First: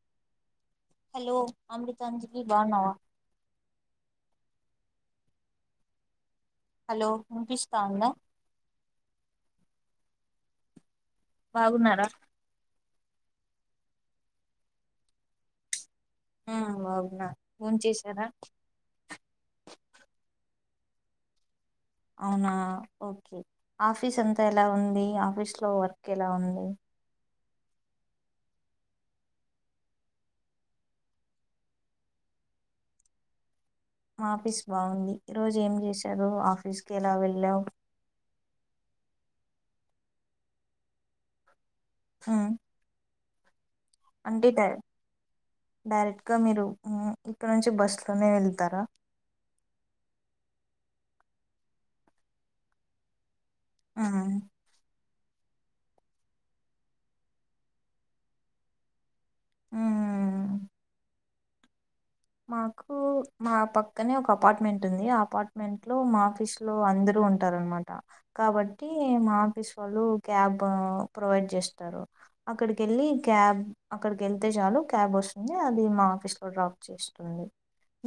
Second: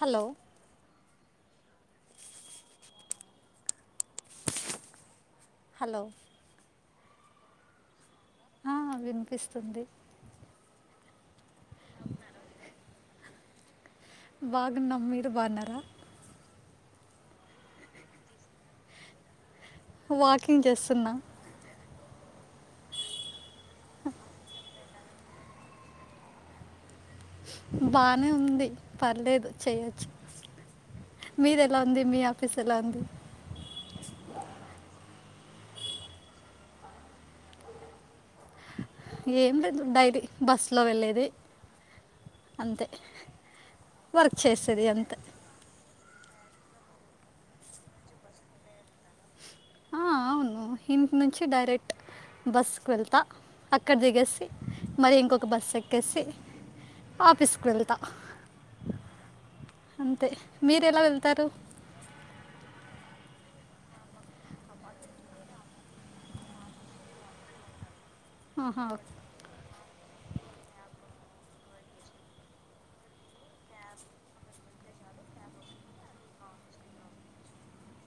Hello hello Amrutanjali బాగున్నావా hello hello వినిపిస్తా ఉందా ఆ వినిపిస్తుంది బాగున్నారా బాగున్నం మీరు బాగున్నారా ఆ బాగునా భోంచేసారా వాకింగ్ చేస్తున్నా అవునా ఓకే ఆఫీస్ అంతా ఎలా ఉంది ఆఫీస్ లో వర్క్ ఎలా ఉంది బానే ఉంది పర్లేదు చేయొచ్చు మీది ఎలా ఉంది మీ ఆఫీస్ ఎలా ఉంది మా ఆఫీస్ బాగుంది ఈరోజు ఏం చేశారో ఆఫీస్కి ఎలా వెళ్ళావు ఏం లేదు డైలీ బస్సులో వెళ్ళేది ఉమ్ అంతే వర్క్ అంటే చేసేది అంతే డైరెక్ట్ ఇంకా మీరు ఇక్కడ నుంచి బస్లోనే వెళ్తారా ఆ అవును ఇంటి నుంచి డైరెక్ట్ బస్కు వెళ్తా అక్కడ ఉమ్ దిగేసి మరి ఇంకొక బస్సు ఎక్కేసి ఆఫీస్కి వెళ్తా అంతే ఉమ్ మీరు ఎలా వెళ్తారు మాకు మా పక్కనే ఒక అపార్ట్మెంట్ ఉంది ఆ అపార్ట్మెంట్ లో మా ఆఫీస్ లో అందరు కొంటారున్మాట ఆహా కాబట్టి మా ఆఫీస్ వాళ్ళు క్యాబ్ ప్రొవైడ్ చేస్తారు అక్కడికి వెళ్ళి క్యాబ్ అక్కడికి వెళ్తే చాలు క్యాబ్ వస్తుంది అది మా ఆఫీస్ కూడా డ్రాప్ చేస్తుంది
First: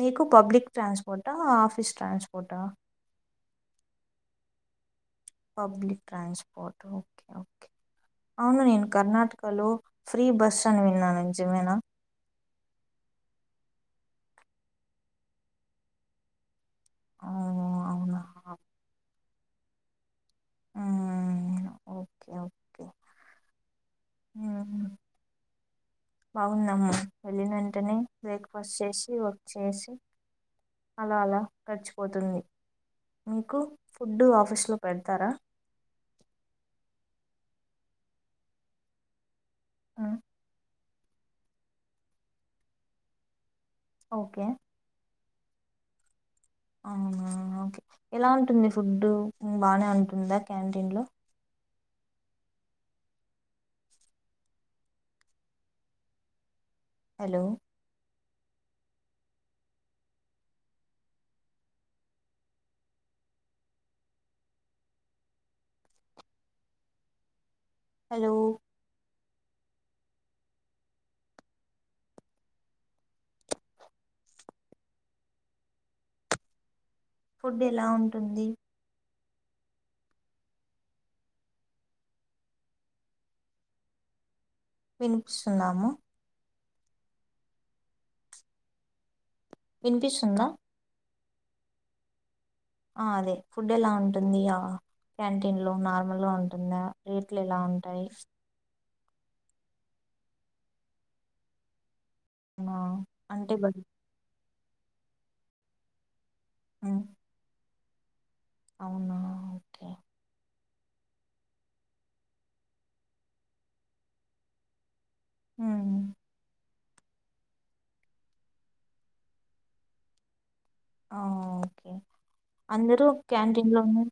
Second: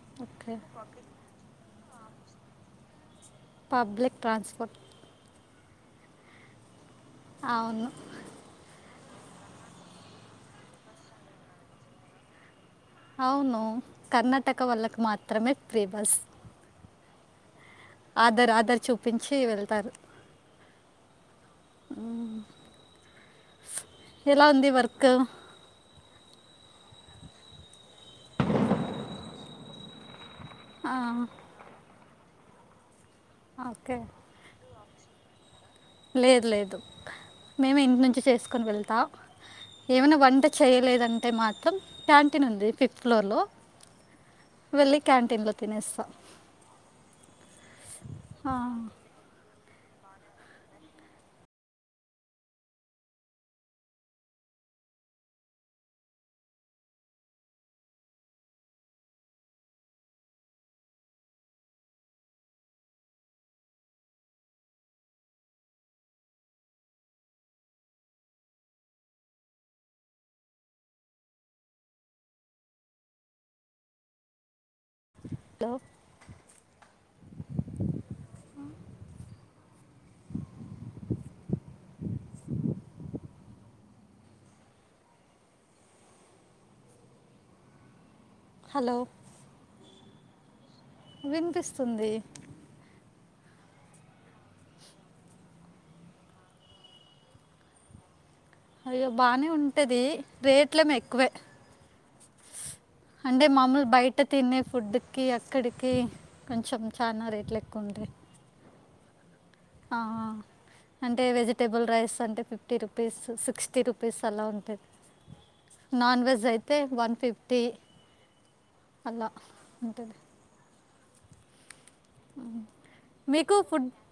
మీకు ఓకే పబ్లిక్ ట్రాన్స్పోర్టా office transport public transport public transport అవును కర్ణాటకలో ఫ్రీ బస్ అని విన్నాను నిజమేనా అవును కర్ణాటక వాళ్లకి మాత్రమే ప్రీ బస్ ఆ ఆధార్ ఆధార్ చూపించి వెళ్తారు ఉమ్ ఎలా ఉంది వర్క్ బాగుందమ్ము వెళ్ళిన వెంటనే బ్రేక్ఫాస్ట్ చేసి వర్క్ చేసి ఆ, అలా అలా గర్చిపోతుంది మీకు ఓకే ఫుడ్డు ఆఫీసు లో పెడతారా లేదు లేదు మేము ఇంటి నుంచి చేసుకుని వెళ్తా ఉమ్, ఏమైనా వంట చేయలేదంటే మాత్రం క్యాంటీన్ ఉంది ఫిఫ్త్ ఫ్లోర్లో ఓకే వెళ్లి క్యాంటీన్ లో తినేస్తాం అవునా ఓకే ఎలా ఆ, ఉంటుంది ఫుడ్డు బానే ఉంటుందా క్యాంటీన్లో హలో హలో హలో ఫుడ్ ఎలా ఉంటుంది వినిపిస్తుందా అమ్మ హలో ఇనిపిస్తుంద వినిపిస్తుంది ఆ అదే ఫుడ్ ఎలా ఉంటుందియా క్యాంటీన్లో నార్మల్ గా ఉంటుందా రేట్లు ఎలా ఉంటాయి అయ్యో బానే ఉంటది రేట్లేమి ఎక్కువే అవునా? అంటే మామూలు బయట తినే ఫుడ్ కి అక్కడికి కొంచెం చానా రేట్లే ఎ కుంటయి అవునా ఓకే ఆఆ అంటే వెజిటేబుల్ రైస్ అంటే ఫిఫ్టీ రూపీస్ సిక్స్టీ రూపీస్ అలా ఉంటది ఉమ్, నాన్ వెజ్ అయి తే వన్ ఫిఫ్టీ అలా ఓ అందరూ మీకు క్యాంటీన్ లో ఫుడ్ ఉన్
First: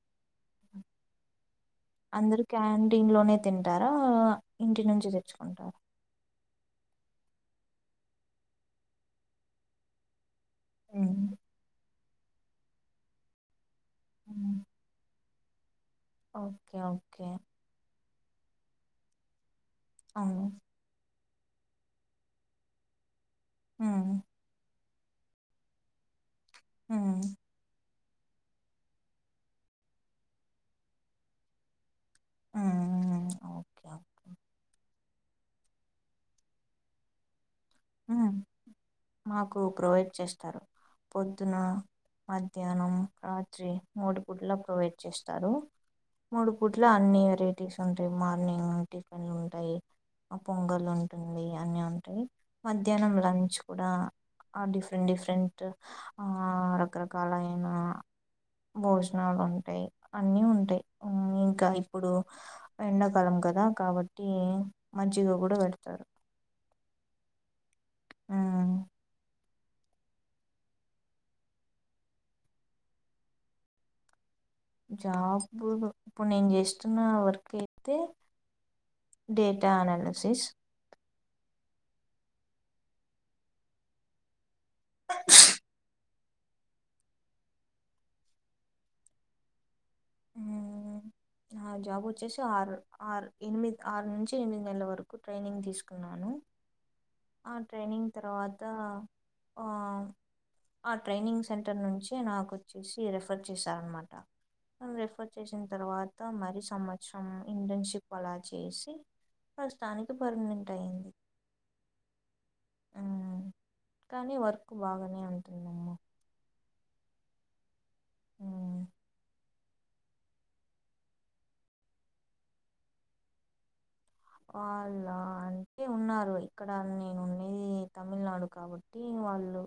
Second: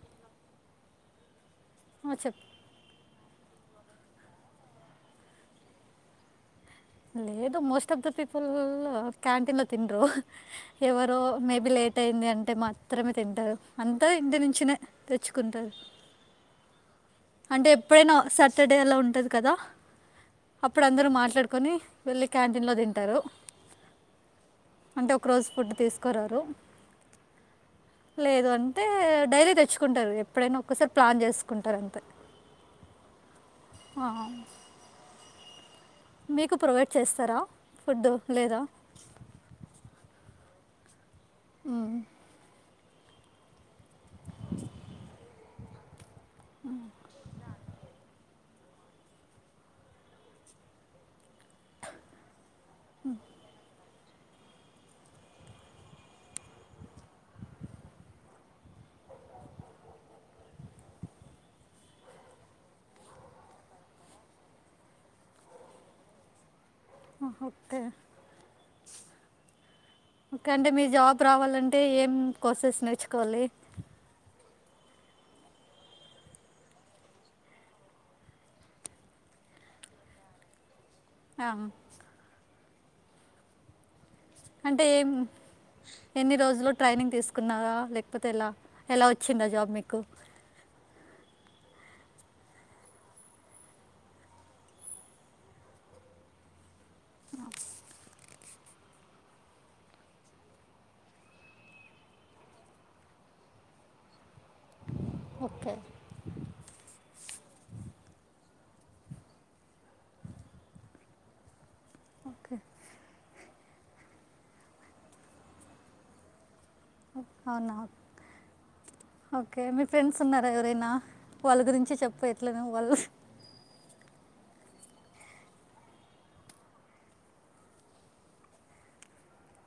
ఆ, చెప్ అందరు క్యాంటీన్లోనే తింటారా ఇంటి నుంచి తెచ్చుకుంటార లేదు most of the people canteen లో తిన్రు ఎవరో హ్మ్ మేబి లేట్ అయింది అంటే మాత్రమే తింటరు అంత ఇంటినుంచినే చ్చుకుంటరు ఓకే ఓకే ఎప్పుడైనా సాటర్డే అలా ఉంటది కదా అవును. అప్పుడు అందరూ మాట్లాడు కని వెళ్ళి క్యాంటీన్ల తింటరు ఉహు అంటే ఒక రోజు ఫుడ్ తీసుకురారు మ్ లేదు అంటే డైరీ తెచ్చుకుంటారు ఎప్పుడైనా ఒక్కసారి ప్లాన్ చేసుకుంటారు అంతే హ్మ్. ఓకే. అ మీకు ప్రొవైడ్ చేస్తారా ఫుడ్ ఉమ్ లేదా మాకు ప్రొవైడ్ చేస్తారు పొద్దున మ్మ్. మధ్యాహ్నం రాత్రి మూడు పూట్ల ప్రొవైడ్ చేస్తారు మూడు పూట్ల అన్ని వెరైటీస్ ఉంటాయి మా మార్నింగ్ టిఫెన్లు ఉంటాయి ఆ పొంగల్ ఉంటుంది అన్ని ఉంటాయి మధ్యాహ్నం లంచ్ కూడా ఆ డిఫరెంట్ డిఫరెంట్ ఆ రకరకాల అయిన భోజనాలు ఉంటాయి అన్నీ ఉంటాయి ఇంకా ఇప్పుడు ఎండాకాలం కదా కాబట్టి మంచిగ కూడా పెడతారు ఆహా ఒకే ఉమ్, కంటే మీ జాబ్ రావాలంటే ఏం కోర్సెస్ నేర్చుకోవాలి జాబు ఇప్పుడు నేను చేస్తున్న వర్క్ అయితే డేటా అనాలసిస్ అహ అంటే ఏం ఇన్ని రోజులు ట్రైనింగ్ తీసుకున్నారా లేకపోతే ఎలా ఎలా వచ్చింద జాబ్ మీకు ఉమ్ న జాబ్ వచ్చేసి ఆరు ఆరు ఎనిమిది ఆరు నుంచి ఎనిమిది నెల్లు వరకు ట్రైనింగ్ తీసుకున్నాను ఆ ట్రైనింగ్ తరవాత ఆ ఆ ట్రైనింగ్ సెంటర్ నుంచి నాకొచ్చేసి రిఫర్ చేశారన్నమాట రిఫర్ చేసిన ఓకే తర్వాత మరి సంవత్సరం ఇంటెన్షిప్ అలా చేసి ప్రస్సుతానికి పర్నెంట్ అయింది. ఓకే ఉమ్ కానీ వర్క్ బాగానే ఉంటుందమ్మ ఔనా ఓకే మీ ఫ్రెండ్స్ ఉన్నారా ఎవరైనా వాళ్ళ గురించి చెప్పెట్లనో వాళ్ళు ఆల్లా అంటే ఉన్నారు ఇక్కడ నేను ఉంది తమిళనాడు కాబట్టి వాళ్ళు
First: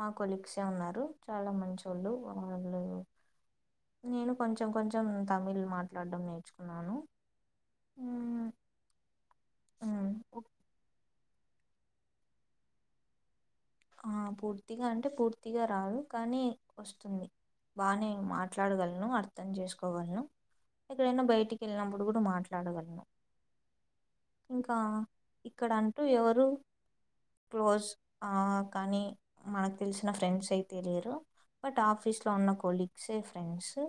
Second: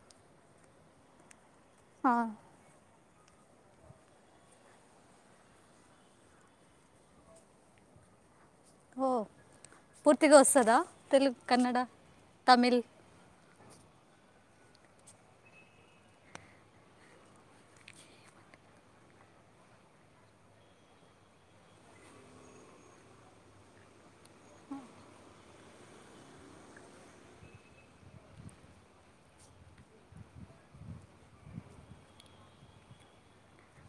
మా కొలీగ్సే ఉన్నారు. చాలా మంచొళ్ళు ఆ, వాళ్ళు నేను కొంచెం కొంచెం తమిళ్ మాట్లాడ్డం నేర్చుకున్నాను. ఉమ్ ఉ- పూర్తిగొస్తదా తెలుగ్ కన్నడ తమిళ్ ఆ పూర్తిగా అంటే పూర్తిగా రాదు కానీ ఒస్తుంది బానే మాట్లాడగల్ను అర్థం చేస్కోగల్ను ఎక్కడనా బైటికెళ్ళినప్పుడు కూడా మాట్లాడగల్ను ఇంకా ఇక్కడ అంటూ ఎవరు క్లోశ్ అ కానీ మనకు తెల్సిన ఫ్రెండ్స్ అయితే లేరు. బట్ ఆఫీస్ లో ఉన్న కొలీగ్సే ఫ్రెండ్సు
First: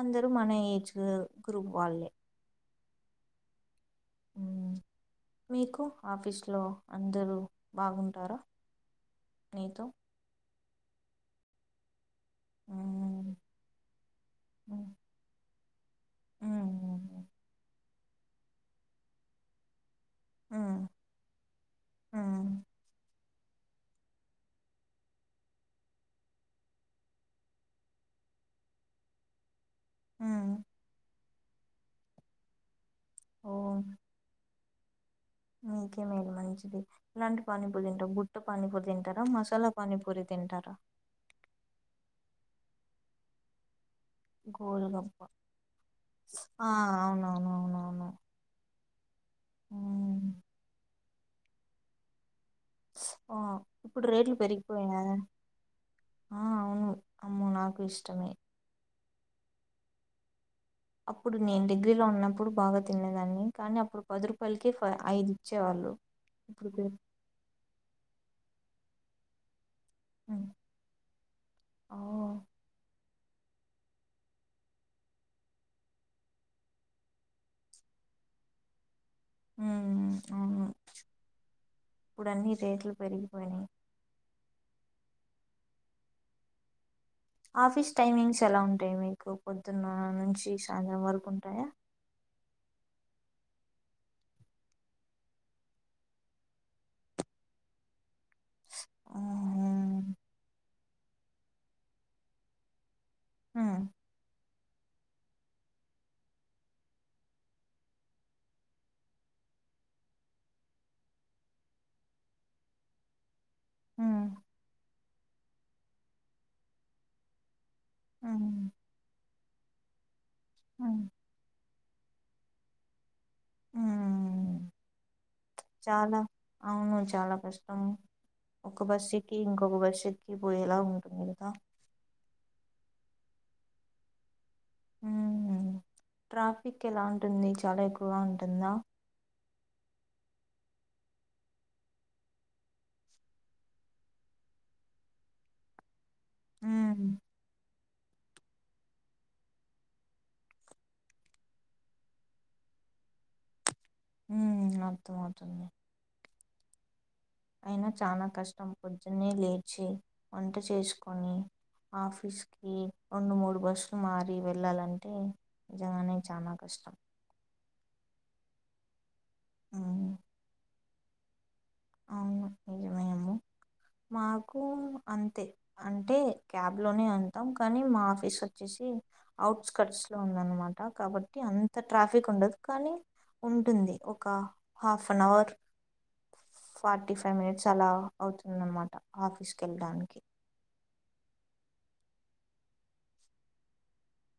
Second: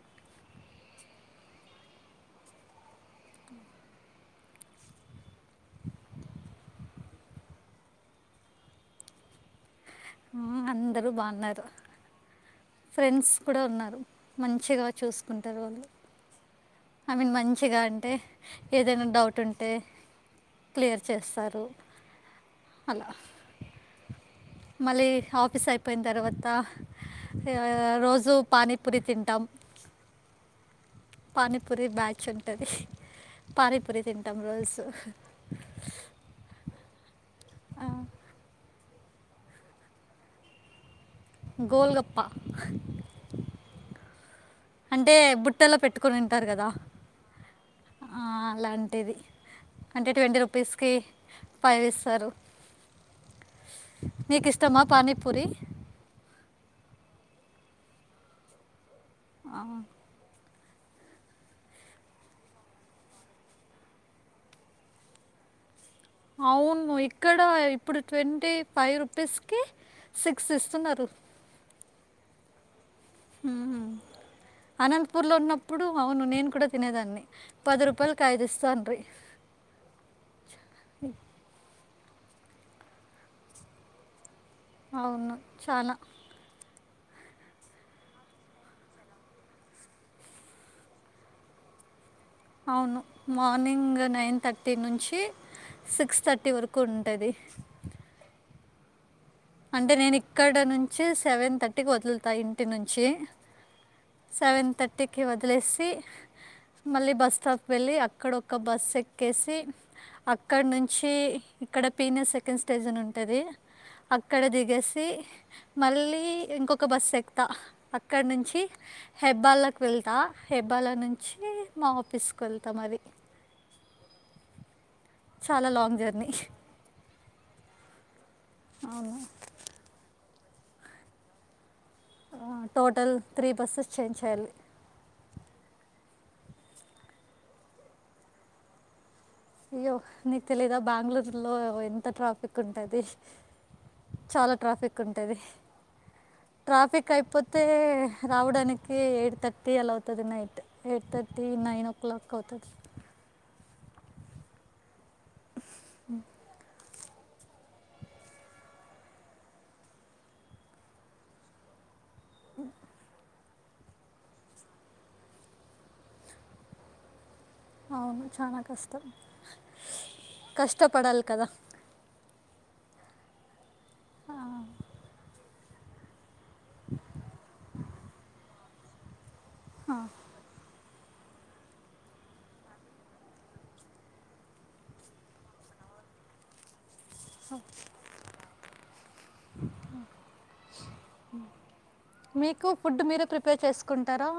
అందరూ మన ఏజ్ గ్రూ గ్రూప్ వాళ్ళే ఉమ్ మీకు ఆఫీస్లో అందరూ బాగుంటారా నీతో ఆ అందరూ బావున్నారు ఉమ్, ఫ్రెండ్స్ కూడా ఉన్నారు మంచిగా ఉమ్, చూస్కుంటరు వాళ్ళు ఐ ఉమ్, మీన్ మంచిగా అంటే ఏదైనా డౌట్ ఉంటే ఉమ్, క్లియర్ చేస్తారు ఉమ్. అలా మళ్ళీ ఆఫీస్ అయిపేయిన్ తర్వాత హా రోజూ పానీపూరి తింటాం. ఉ పానీపూరి బ్యాచ్ ఉంటది. ఓహ్! పానీపూరి తింటాం రోల్సు మీకే మేలు మంచిది ఇలాంటి పానీపూరీ ఆ, దింటవు బుట్ట పానీపూరీ తింట టరా మసాలా పానీపూరి తింటరా గోల్గప్ప హా అంటే గోల్‌గప్ప. బుట్టలో పెట్టుకొని తింటారు గదా ఆ! అవునవునవునవును. అలాంటిది అంటే హ్మ్. ట్వంటీ రూపీస్కి ఫైవ్ ఇస్తారు ఆ! ఇప్పుడు రేట్లు నీకిష్టమా పెరిగిపోయాయా? పానీపూరి ఆ అవును అమ్మో నాకు ఇష్టమే ఆ అప్పుడు నేను డిగ్రీలో ఉన్నప్పుడు బాగా తినేదాన్ని. కానీ అప్పుడు పది రూపాయలకి ఫై ఐదిచ్చేవాళ్ళు. అవును ఇక్కడ ఇప్పుడు ట్వంటీ ఫై రుపీస్కి హ్మ్. సిక్స్ ఇస్తున్నరు ఓహ్! హుమ్ అనంతపూర్ లో ఉన్నప్పుడు అవును నేను కూడా తినేదాన్ని. పది రూపాయల్కి ఐదిస్తాండ్రి. హ్మ్. ఉ ఇప్పుడన్ని రేట్లు పెరిగిపోయినయ్ అవును చాలా ఆఫీస్ టైమింగ్స్ ఎలా ఉంటాయి మీకు పొద్దున్నా నుంచి సాయంత్రం వరకు ఉంటాయా అవును మార్నింగ్ నైన్ థర్టీ నుంచి సిక్స్ థర్టీ వరకు ఉంటది ఓ అంటే నేను ఇక్కడ నుంచి సెవెన్ థర్టీకి వదుల్తా ఇంటి నుంచి ఊ సెవెన్ థర్టీకి వదిలేసి మళ్ళీ బస్ స్టాప్కి వెళ్ళి అక్కడొక్క బసెక్కేసి అక్కడ్నుంచి ఇక్కడ పీనె సెకండ్ స్టేజన్ ఉంటది హ్మ్ అక్కడ దిగేసి మళ్ళీ ఇంకొక బస్సెక్తా అక్కడ్నుంచి హ్మ్ హెబ్బలకి వెళ్తా హెబ్బాల నుంచి మా ఆఫీస్కేళ్తా అది చాలా లాంగ్ చానా జర్నీ అవ్ను చాలా కష్టం ఒక అవును బసేక్కి ఇంకొక బస్సేక్కి పోయేలా ఉంటుంది కదా టోటల్ త్రీ బస్సెస్ చేంజ్ చేయాలి ఉహ్ ట్రాఫిక్ ఎలా ఉంటుంది చాలా ఎక్కువగా ఉంటుందా అయ్యో నీకు తెలీదా బెంగళూరులో ఎంత ట్రాఫికుంటది చాలా ట్రాఫికుంటది హ్మ్. ట్రాఫికైపోతే రావడానికి ఎయిట్ థర్టీ ఎలా అవుతది night eight thirty nine o'clock అవుతది ఊ అర్థమవుతుంది అయినా చాలా కష్టం పొద్దున్న లేచి వంట చేస్కొని ఆఫీస్కి రోండు మూడు బస్సులు మారి వెళ్ళాలంటే నిజంగానే చానా కష్టం అవును చానా కష్టం ఆవును కష్టపడాలి కదా అవ్ను నిజమే మేమో మాకు అంతే అంటే క్యాబ్లోనే వెల్తాం కానీ మా ఆఫీస్ వచ్చేసి అవుట్స్కట్స్లో ఉందనమాట కాబట్టి అంత ట్రాఫిక్ ఉండదు కానీ ఉంటుంది ఒక హాఫనవర్ ఫార్టీ ఫైవ్ మినిట్స్ అలా అవుతుందన్నమాట ఆఫీస్కేళ్ళడానికి మీకు ఫుడ్ మీరే ప్రిపేర్ చేస్కుంటారా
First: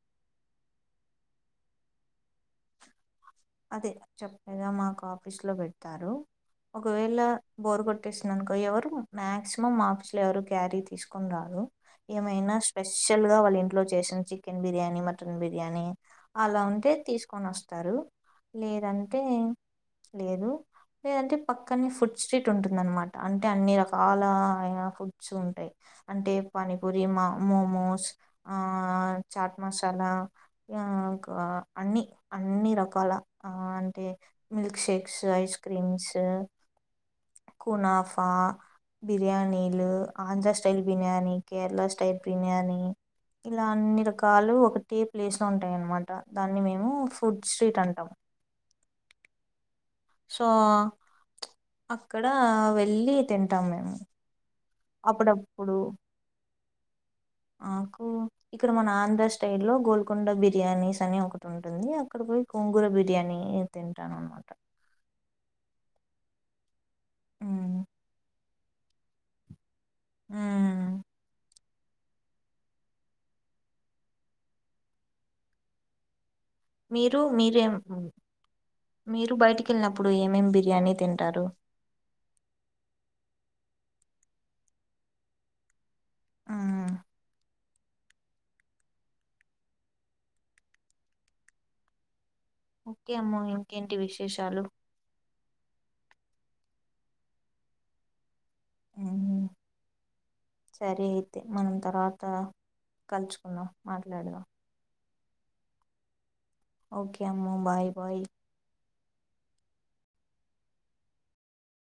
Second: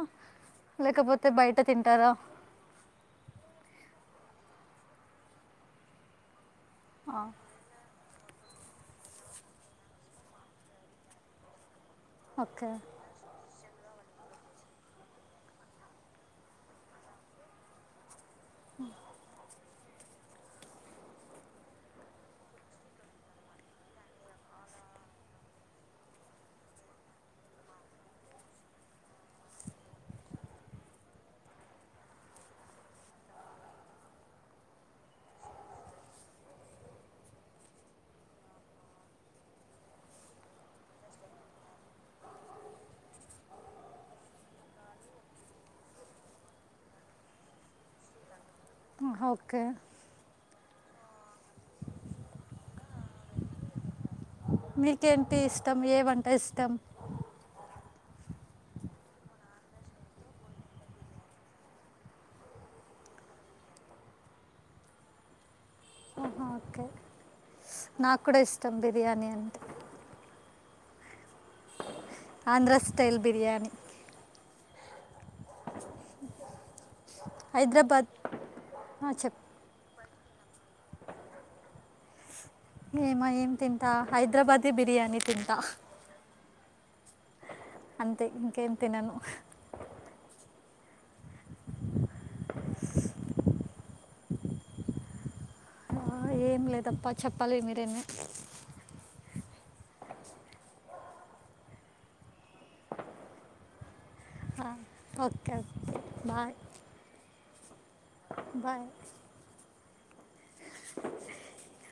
లేకపోతే బయ్ట తింటారా తే చెప్పగా మాకు ఆఫీస్లో పెడ్తారు ఆ, ఒకవేళ బోర్గోట్ ట్టిస్తున్నానుకో ఎవరు మ్యాక్సిమం ఆఫీస్లో ఎవరు క్యారీ తీస్కోని రారు ఏమైనా ఓకే స్పెషల్గా వాళ్ళ ఇంట్లో చేసిం చికెన్ బిర్యానీ మటన్ బిర్యానీ అలా ఉంటే తీస్కొని ఓస్తారు లేదంటే లేదు లేదంటే పక్కనే ఫుడ్ స్ట్రీట్ ఉంటుందనమాట అంటే అన్ని రకాల ఇగ ఫుడ్స్ ఉంటాయ్ అంటే పానీపూరి మా మోమోస్ ఆ చాట్ మసాలా ఇగ ఆ ఇంకా అన్ని అన్ని రక కాల ఆ అంటే మిల్క్ షేక్సు ఐస్ క్రీమ్సు కునాఫా బిర్యానీలు ఆంధ్ర స్టైల్ బిర్యాని కేరళ స్టైల్ బిర్యాని ఇలా అన్ని రకాలు ఒకటే ప్లేస్లో ఉంటాయి అన్నమాట దాన్ని మేము ఫుడ్ స్ట్రీట్ అంటాము ఆహ ఓకే సో అక్కడ వెళ్ళి తింటాం మేము మీకేంటి అప్పుడప్పుడు ఇష్టం ఏ వంట ఇష్టం నాకు ఇక్కడ మన ఆంధ్ర స్టైల్లో గోల్కొండ బిర్యానీసని ఒకటి ఉంటుంది అక్కడ పోయి గోంగూర బిర్యానీ నేను తింటానన్నమాట ఆహా, ఓకే నాకు కూడా ఇష్టం బిర్యానీ అంటే మ్ ఆంధ్ర స్టల్ బిర్యానీ మీరు మీరేం హైదరాబాద్ ఆ, మీరు చెప్ బయటికి వెళ్ళినప్ ఇప్పుడు ఏమేమి బిర్యానీ తింటారు ఏమయి తింటా హైదరాబాద్ బిర్యానీ తింటా ఉమ్, అంతే ఇంకేం తినను ఓకే అమ్మ ఇంకేంటి విశేషాలు ఆ, ఏం లేదప్ప చెప్పాలి మీరేమీ మ్ సరే అయితే మనం తర్వాత కలుచుకున్నాం మాట్లాడు ఆ ఓకే బాయ్ ఓకే అమ్మ బాయ్ బాయ్ బాయ్ అండి